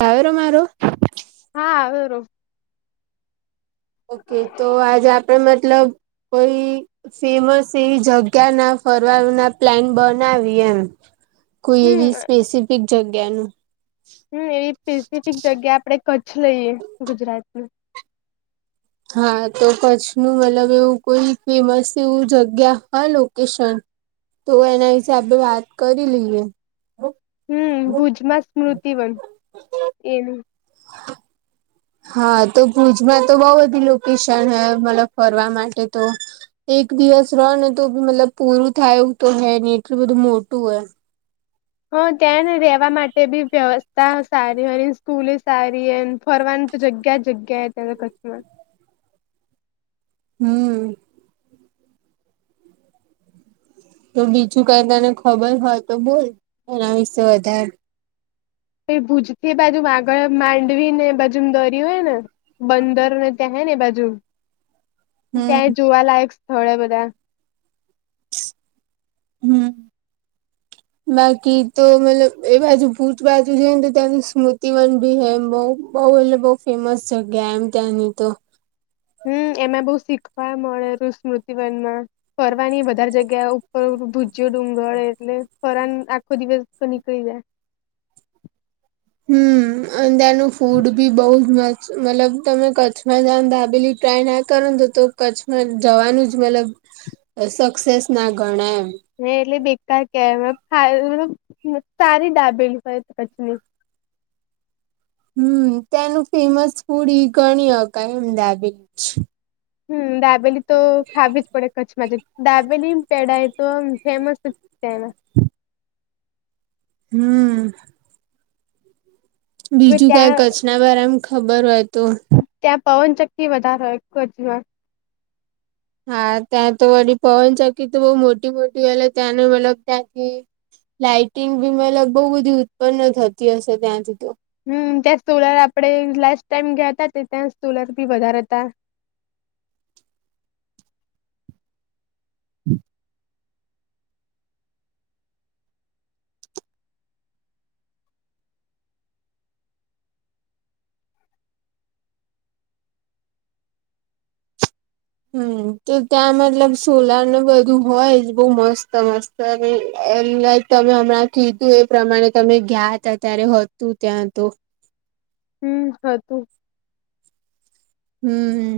તારો મારો. [unintelligible] હા આવેરો. ઓકે તો આજે આપડે મતલબ કોઈ. સેવસી જગ્યાના ફરવાના પ્લાન બનાવી એમ- કોઈ એવી હમ સ્પેસિફિક જગ્યાનું, હું એવી સ્પેસિફિક જગ્યા આપડે કચ્છ લઈએ ગુજરાતમાં- હા તો કચ્છ નું અલગ એવું કોઈ ફેમસ એવું જગ્યા હા લોકેશન- તો એના હિસાબે વાત કરી લઈએ. હું ભુજમાં સ્મૃતિવન એનુ હા તો ભુજમાં તો બહુ બધી લોકેશન હૈં, મતલબ ફરવા માટે તો. એક દિવસ રહો નેતો બી મતલબ પૂરું થાય, એ તો હે ને એટલું બધું મોટું હે. હ ત્યાં ને રેવા માટે બી વ્યવસ્થા સારી હો સ્કૂલે, સારી એ ફરવાની તો જગ્યા જગ્યા એ કચ્છમાં, હું. તો બીજું કંઈક તને ખબર હોય તો બોલ એના વિશે વધારે. ભુજ થી બાજુ આગળ માંડવીને એ બાજુ દરિયો હે ને બંદર ને ત્યાં હેને બાજુ હમ ત્યાં જોવાલાયક સ્થળે બધા. હમ બાકી તો મતલબ એ બાજુ ભૂજ બાજુ છે, નેતો ત્યાંનું સ્મૃતિવન ભી હે એમ બહુ બઉ એટલે બઉ ફેમસ જગ્યા એમ ત્યાંની તો, હું એમાં બઉ શીખવા મળે સ્મૃતિવનમાં, ફરવાની બધા વધારે જગ્યા ઉપર ભુજયો ડુંગર એટલે ફરવાની આ ખો દીવસ તો નીકળી જાય. હું અને ત્યાંનું ફૂડ ભી બહુજ મસ્ત, મતલબ તમે કચ્છમાં જાવ દાબેલી ટ્રાયના કરો તો તો કચ્છમાં જવાનું જ મતલબ અ સક્સેસના ગણાય એમ. મેં એટલે બેકાર કેવાય [unintelligible] સારી દાબેલી કચ્છની, હું ત્યાંનું ફેમસ ફૂડ ઈ ગણી હકાય, અમદાબીજ છીએ. હું દાબેલી તો ખાવી જ પડે. કચ્છમાં ડાબેલી પેડા એ તો ફેમસ છેના હમ હવે બીજું કઈ ત્યાં કચ્છના બરામાં ખબર હોય તો ત્યાં પવનચક્કી વધારે હોય કચ્છમાં હા ત્યાં તો વડી પવન ચકી તો બહુ મોટી મોટી હલે ત્યાં મતલબ ત્યાં તો લાાઈટિંગ બી મતલબ બઉુ બધી ઉત્પન્ન થતી હશે ત્યાંથી તો હમ ત્યાં સોલાર આપડે લાસ્ટ ટાઈમ ગયા હતા ત્યાં સોલાર બી વધારે હતા. [unintelligible] હમ તો ત્યાં મતલબ સોલાર નુ બધું હોય જ બહુ મસ્ત મસ્ત ત એમ લાઈક તમે હમણાં કીધું એ પ્રમાણે તમે ગયા હતા ત્યારે હતું ત્યાં તો હમ હતું. હમ.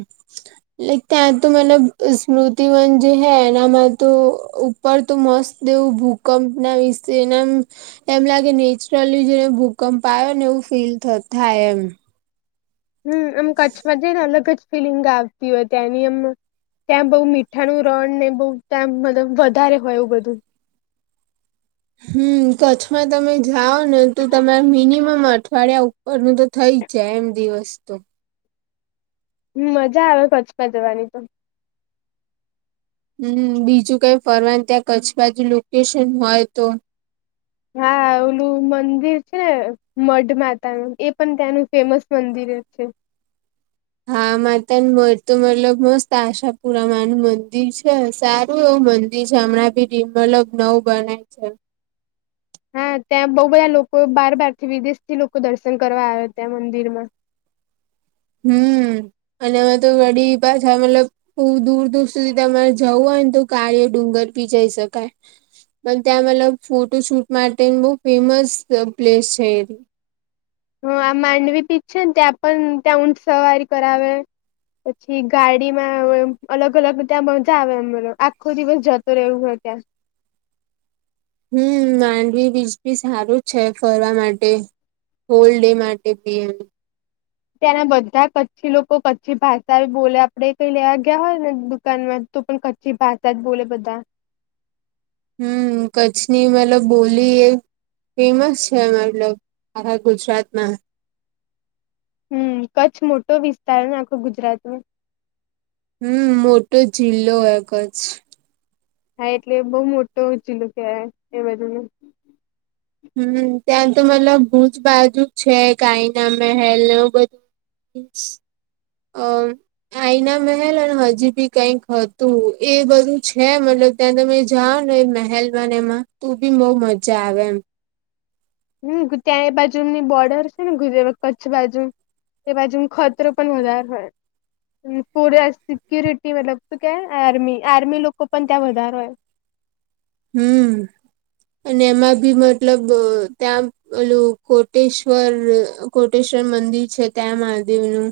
લક ત્યાં તો મતલબ સ્મૃતિવન જે હૈ એના મા તો પર તો મસ્ત એવું ભૂકંપ ના વિશે ના એમ લાગે નેચરલી જેને ભૂકંપ આવ્યો ને એવું ફીલ થ થાય એમ હમ આમ કચ્છમાં જઈ ને અલગ જ ફિલિંગ આવતી હોય ત્યાંની આમ ત્યાં બઉ મીઠાનું રણ ને બહુ તા મતલબ વધારે હોય એવું બધું હમ કચ્છમાં તમે જાઓ ને તો તમારા મિનિમમ અઠવાડિયા ઉ પર નું તો થઈ જાય એમ દિવસ તો. હ મજા આવે કચ્છમાં જવાની તો હમ બીજું કઈ ફરવાનું ત્યાં કચ્છ બાજુ લોકેશન હોય તો હા મુ મંદિર છે ને મઢ માતા નું એ પણ ત્યાંનું ફેમસ મંદિર છે. હા માતા મળતું મતલબ મસ્ત આશાપુરામા નું મંદિર છે સારું એવું મં દીર છે, હમણાં ભી રીમ મતલબ નવ બનાય છે. હા ત્યાં બહુ બધા લોકો બાર બાર થી વિદેશ થી લોકો દર્શન કરવા આવે ત્યાં મંદિર માં હમ અનેમાં તો વડી પાછા મતલબ હ દૂર દૂર સુધી તમારે જવું હોય ને તો કાળીયો ડુંગર પી જઈ શકાય. પણ ત્યાં મતલબ ફોટો શૂટ માટે બહુ ફેમસ પ્લેસ છે એ. હું આ માંડવી બીજ છે તયા પણ તયા ઊંઠ સવારી કરાવે. પછી ગાડીમાં અલગ અલગ ત્યાં મજા આવે અમ આખો દિવસ જતો રહેવું હોય ત્યાં. હમ માંડવી બીજ બી સારું છે ફરવા માટે. હોલ ડે માટે પી એમ. ત્યાંના બધા કચ્છી લોકો કચ્છી ભાષા બોલે આપડે કઈ લેવા ગયા હોય ને દુકાન માં. તો પણ કચ્છી ભાષા જ બોલે બધા. હમ કચ્છની મેલો બોલી એ. ફેમસ છે મતલબ આખા ગુજરાતમાં. હમ કચ્છ મોટો વિસ્તાર ને આખો ગુજરાતમાં હમ મોટો જિલ્લો એ કચ્છ. હા એટલે બહુ મોટો જીલું ત્યાંએ બધું નુ. હમ ત્યાં તો મતલબ ભુજ બાજુ છે આઇના મહેલ ને બધું. એ અ આઈના મહેલ અને હજી બી કઈક હતું એ બધું છે મતલબ ત્યાં તમે જાઓ ને એ મહેલ ને એમાં તું બી બઉુ મજા આવે એમ. હમ ત્યાં એ બાજુ એમની બોર્ડર છે ને ગુ કચ્છ બાજુ એ બાજુ ખ. પણ વધારે હોય [inaudible] સિક્યુરિટી મતલબ શું કેવાય આર્મી આર્મી લોકો પણ ત્યાં વધારો. હમ. અને એમાં બી મતલબ ત્યાં ઓલું કોટેશ્વર. કોટેશ્વર મંદિર છે ત્યાં મહાદેવનું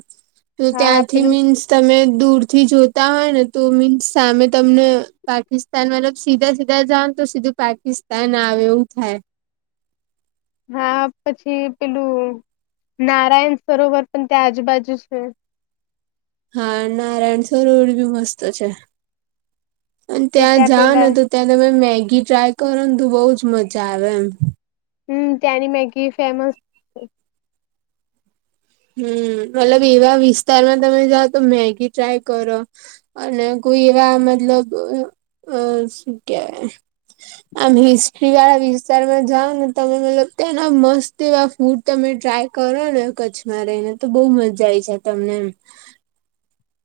તો હા ત્યાંથી પેલું મીન્સ તમે દૂર થી જોતા હોય ને તો મીન્સ સામે તમને પાકિસ્તાન મતલબ સીધા સીધા. સીધા જાવ ને તો સીધું પાકિસ્તાન આવે એવું થાય. હા પછી પેલું નારાયણ સરોવર પણ ત્યાં આજુબાજુ છે. હા નારાયણ સરોવર ને બી મસ્ત છે અને ત્યાં જાઓને તો. ત્યાં તમે મેગી ટ્રાય કરો ને તો બઉજ મજા આવે એમ. હમ ત્યાં ની મેગી ફેમસ. છે. હમ મતલબ એવા વિસ્તારમાં તમે જાઓ તો મેગી ટ્રાય કરો. અને કોઈ એવા મતલબ અ શું કેવાય. આમ હિસ્ટ્રી વાળા વિસ્તારમાં જાઓ ને તમે મતલબ ત્યાંના મસ્ત. તેવા ફૂડ તમે ટ્રાય કરો ને કચ્છમાં રહીને તો બહુ મજા આવી જાય તમને એમ.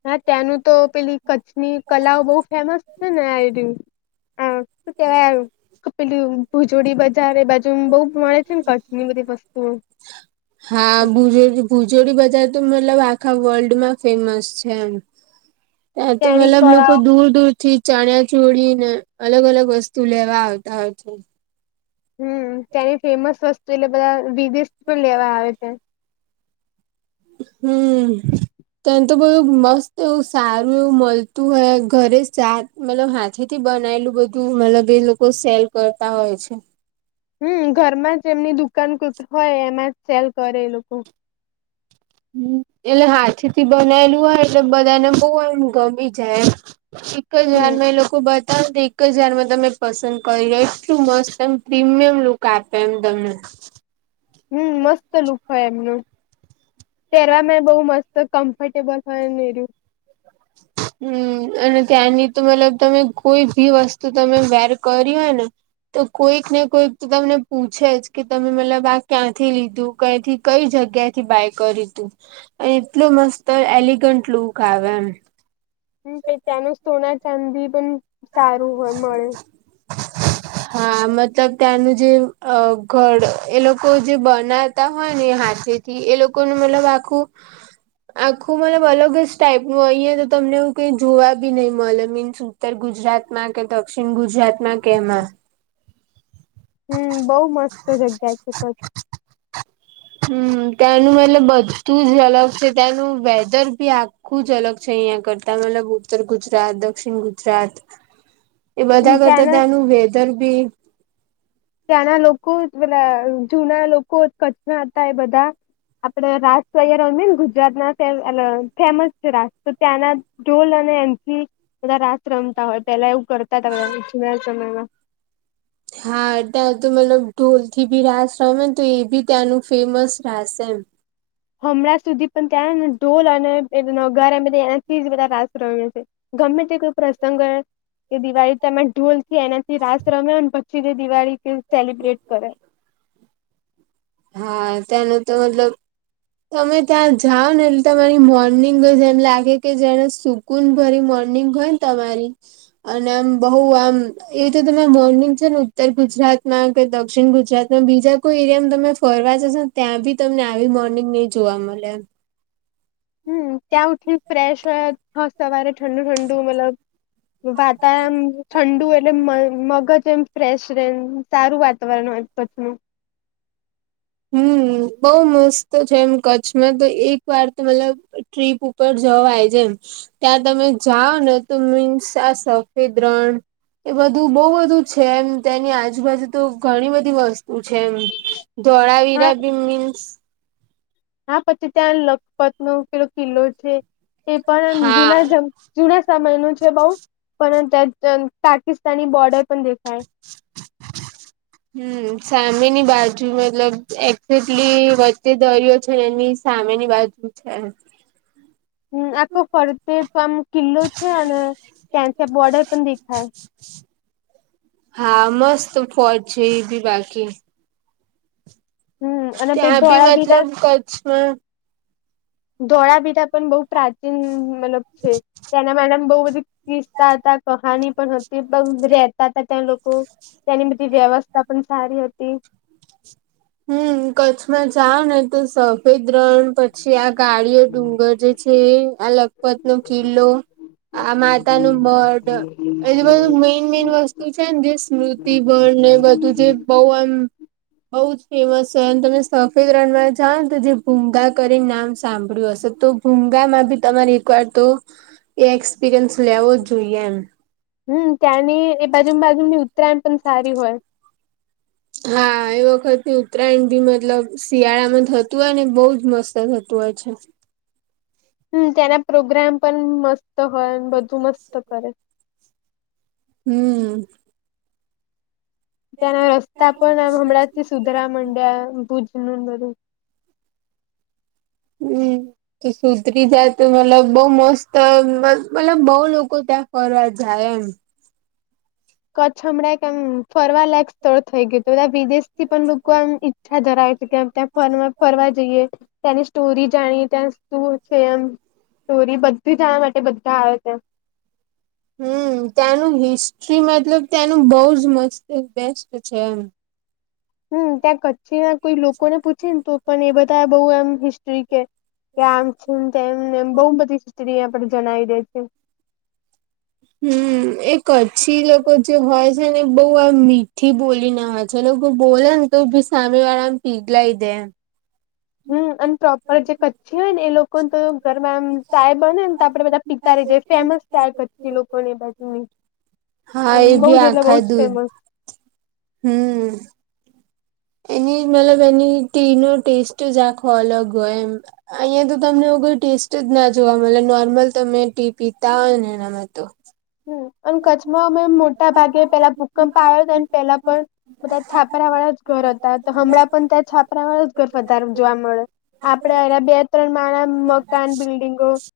હા ત્યાંનું તો પેલી કચ્છની કલાઓ બહુ ફેમસ છે ને આ. હ શું કેવાય પેલું ભૂજોડી બધી. તારે બાજુ બહુ મળે છે ને કચ્છ ની બધી વસ્તુઓ. હ. હા ભુજોડી ભુજોડી બજાર તો મતલબ આખા વર્લ્ડમાં ફેમસ છે એમ. એ તો ત્યાંની મતલબ લોકો કળાઓ દૂર દૂર થી. ચણયા ચોડી ને અલગ અલગ વસ્તુ લેવા આવતા હોય છે. હમ ત્યાંની ફેમસ વસ્તુ એટલે બધા વિદેશ પણ લેવા આવે છે. હમ. તને તો બધું મસ્ત એવું સારું એવું મળતું હોય ઘરે સાર. મતલબ હાથે થી બનાયલું બધું મતલબ એ લોકો સેલ કરતા હોય છે. હમ ઘરમાં જ એમની દુકાન હોય એમાં જ સેલ કરે એ લોકો. હમ એટલે હાથે થી બનાયલું હોય એટલે બધાને બહુ એમ ગમી જાય એમ. એક જ હમ વાર મેં એ લોકો બધ. તા એકજ વારમાં તમે પસંદ કરી લો એટલું મસ્ત એમ પ્રીમિયમ લુક આપે એમ તમને. હમ મસ્ત લુક હોય એમનું પહેરવામાં બહુ મસ્ત. તો કમ્ફર્ટેબલ હોય રું. હ. [inaudible] હમ અને ત્યાંની તો મતલબ તમે કોઈ ભી વસ્તુ તમે વેર કરી હોય ને. તો કોઈક ને કોઈક તો તમને પૂછે જ કે તમે મતલબ આ ક્યાંથી લીધું ક્યાથી કઈ જગ્યાથી બાય કરી્યું તું અને એટલું મસ્ત એલિગન્ટ લુક આવે એમ. હમ પ ત્યાંનું સોના ચાંદી પણ સારું હોય મળે. [inaudible] હા મતલબ ત્યાંનું જે ઘર એ લોકો જે બનાતા હોય ને હાથે એ લોકોનું મતલબ આખું આખું મતલબ અલગ જ ટાઈપ નું અં તો તમને એવું કઈ જોવા બી નહિ મતલ મીન્સ ઉતર ગુજરાતમાં કે દક્ષિણ ગુજરાતમાં કેમાં. હમ બઉુ મસ્ત જગ્યા છે કચ્છ. હમ ત્યાંનું એટલે બધું જ અલગ છે ત્યાંનું વેધર ભી આ ખુજ અલગ છે અહિયાં કરતા મતલબ ઉત્તર ગુજરાત દક્ષિણ ગુજરાત. એ હમ, બધા કરતા ત્યાંના ત્યાંનું વેધર બી ત્યાંના લોકો જૂના લોકો કચ્છમાં હતા એ બધા. આપડ રાસૈ ગુજરાત ના ફેમસ છે રાસ તો ત્યાંના ઢોલ અને એન થી બધા રાત રમતા હોય પેલા એવું કરતા હતા બા જુના સમયમાં. હા ત્યાં તો મતલબ ઢોલ થી બી રાસ ર ને તો એ બી ત્યાંનું ફેમસ રાશે એમ. હમણાં સુધી પણ ત્યાંને ઢોલ અને નગર એ બ એના થી જ બધા રાસ રહ છે. ગમે તે કોઈ પ્રસંગ કર. કે દિવાળી તમે ઢોલથી એનાથી રાસ રમ પછી તે દિવાળી કે સેલિબ્રેટ કરે. હા તેનો તો મતલબ. તમે ત્યાં જાઓ ને એટલે તમારી મોર્નિંગ બસ એમ લાગે કે જેને સુ સ્કૂન ભરી મોર્નિંગ હોય ને તમારી અને આમ બહુ આમ એ તો તમે મોર્નિંગ છે ને ઉત્તર ગુજરાતમાં કે દક્ષિણ ગુજરાત અને બીજા કોઈ એરિયામાં તમે ફરવા જો ને ત્યાં બી તમને આવી મોર્નિંગ નહી જોવા મળે એમ હમ ત ઉઠી ફ્રેશ હોય સવારે ઠંડુ ઠંડુ મતલબ વાતાવરણ ઠંડુ એટલે મગજ એમ ફ્રેશ ર સારું વાતાવરણ હોય કચ્છ માં હમ બઉ મસ્ત છે એમ કચ્છમાં તો એક વાર તો મતલબ ટ્રીપ ઉપર જવાય જેમ ત્યાં તમે જાઓ ને તો મીન્સ આ સફેદ રણ એ બધું બહુ બધું છે એમ તેની આજુબાજુ તો ઘણી બધી વસ્તુ છે એમ હા ધોળાવીરા કે મીનસ હા પછી ત્યાં લખપત નો કેલો કિલ્લો છે એ પણમ હા જુના જ જુના સમય ન છે બઉ પણ પાકિસ્તાની બોર્ડર પણ દેખાય [inaudible] હમ સામેની બાજુ મતલબ એક્ઝેકટલી વચ્ચે દરિયો છે ને એની સામેની બાજુ અચ છે હમ આખો ફરતે તો આમ કિલ્લો છે અને ત્યાં ત્યાં બોર્ડર પણ દેખાય [inaudible] હા મસ્ત પો છે એ બી બાકી. હમ અને પે ત્યાં બી ધોળાવીરા મતલબ કચ્છમાં ધોળાવીરા પણ બહુ પ્રાચીન મલબ છે તેના માટે બહુ બધી કિસ્તા હતા કહાની પણ હતી. બગ રહેતા હતા ત લોકો તેનીધી વ્યવસ્થા પણ સારી હોતી. હમ કચ્છમાં જાવ ને તો સફેદ રણ પછી આ કાડીઓ ડુંગર જે છે આ લખપત નો કિલ્લો આ માતા નું મઢ એજ બધું મેઈન મેન વસ્તુ છે ને જે સ્મૃતિ બળ ને બધું જે બહઉ એમ બઉ જ એેમસ છે તમે સફેદ રનમાં જાઓ ને તો જે ભૂગા કરીને નામ સાંભળ્યું હશે તો હુગા માં ભી તમારેવાયર તો એ એક્સપિરિયન્સ લેવો જોઈએ એમ હમ ત્યાંની એ બાજુ બાજુની ઉત્તરાયણ પણ સારી હોય. હા એ વખત ઉત્તરાયણ ભી મતલબ શિયાળા માં થતું હોય ને બહુ જ મસ્ત થતું હોય છે. હમ ત્યાના પ્રોગ્રામ પણ મસ્ત હોય બધું મસ્ત કરે. હમ ત્યાંના રસ્તા પણ હમણાં સુધરા મંડ્યા ભુજ નું ને બધું. હમ! તો સુતરી જાત મતલબ બહુ મસ્ત મતલબ બહુ લોકો ત્યાં ફરવા જાય એમ. કચ્છ હમણાં કે એમ ફરવા લાયક સ્થળ થઈ ગયું. તો બધા વિદેશ થી પણ લોકો આમ ઈચ્છા ધરાવે છે કેમ ત્યાં ફર ફરવા જઈએ. ત્યાંની સ્ટોરી જાણી ત્યાં શું છે? એમ સ્ટોરી બધી જાણવા માટે બધા આવે ત્યાં. હમ ત્યાંનું હિસ્ટ્રી મતલબ ત્યાંનું બહ જ મસ્ત બેસ્ટ છે એમ. હમ ત્યાં કચ્છી ના કોઈ લોકોને પૂછે ને તો પણ એ બધા બઉુ એમ હિસ્ટ્રી કે. કે આમ છેને તેમને બહુ બધી સત્રી અં પર જણાવી દે છે. હમ એ કચ્છી લોકો જે હોય છે ને બહ આ મીઠી બોલી ના હોય. તે લોકો બોલે ને તો ભી સામે આરામ પીગલાઈ દે. હમ અને પ્રોપર જે કચ્છી હોય ને એ લોકોને તો ઘરમાં આમ ચાય બને ને તો આપડે બધા પીતા રહી જાય. ફેમસ ચાર કચ્ચી લોકો ને બાજુ હા એ બી આખાય જ દૂધ ફેમસ હમ એની મતલબ એની તી નો ટેસ્ટ જ આખો અલગ હોય એમ. અહીયાં તો તમને એવું કોઈ ટેસ્ટ જ ના જોવા મળે નોર્મલ તમે ટી પીતા હોય ને એનામાં તો. હમ અને કચ્છમાં અમે મોટા ભાગે પેલા ભૂકંપ આવ્યો હતા પેલા પણ બધાં છાપરા વાળા જ ઘર હતા તો હમણાં પણ ત્યાં છાપરા વાળા જ ઘર વધારે જોવા મળે. આપડે એ બે ત્રણ મારા મકાન બિલ્ડિંગો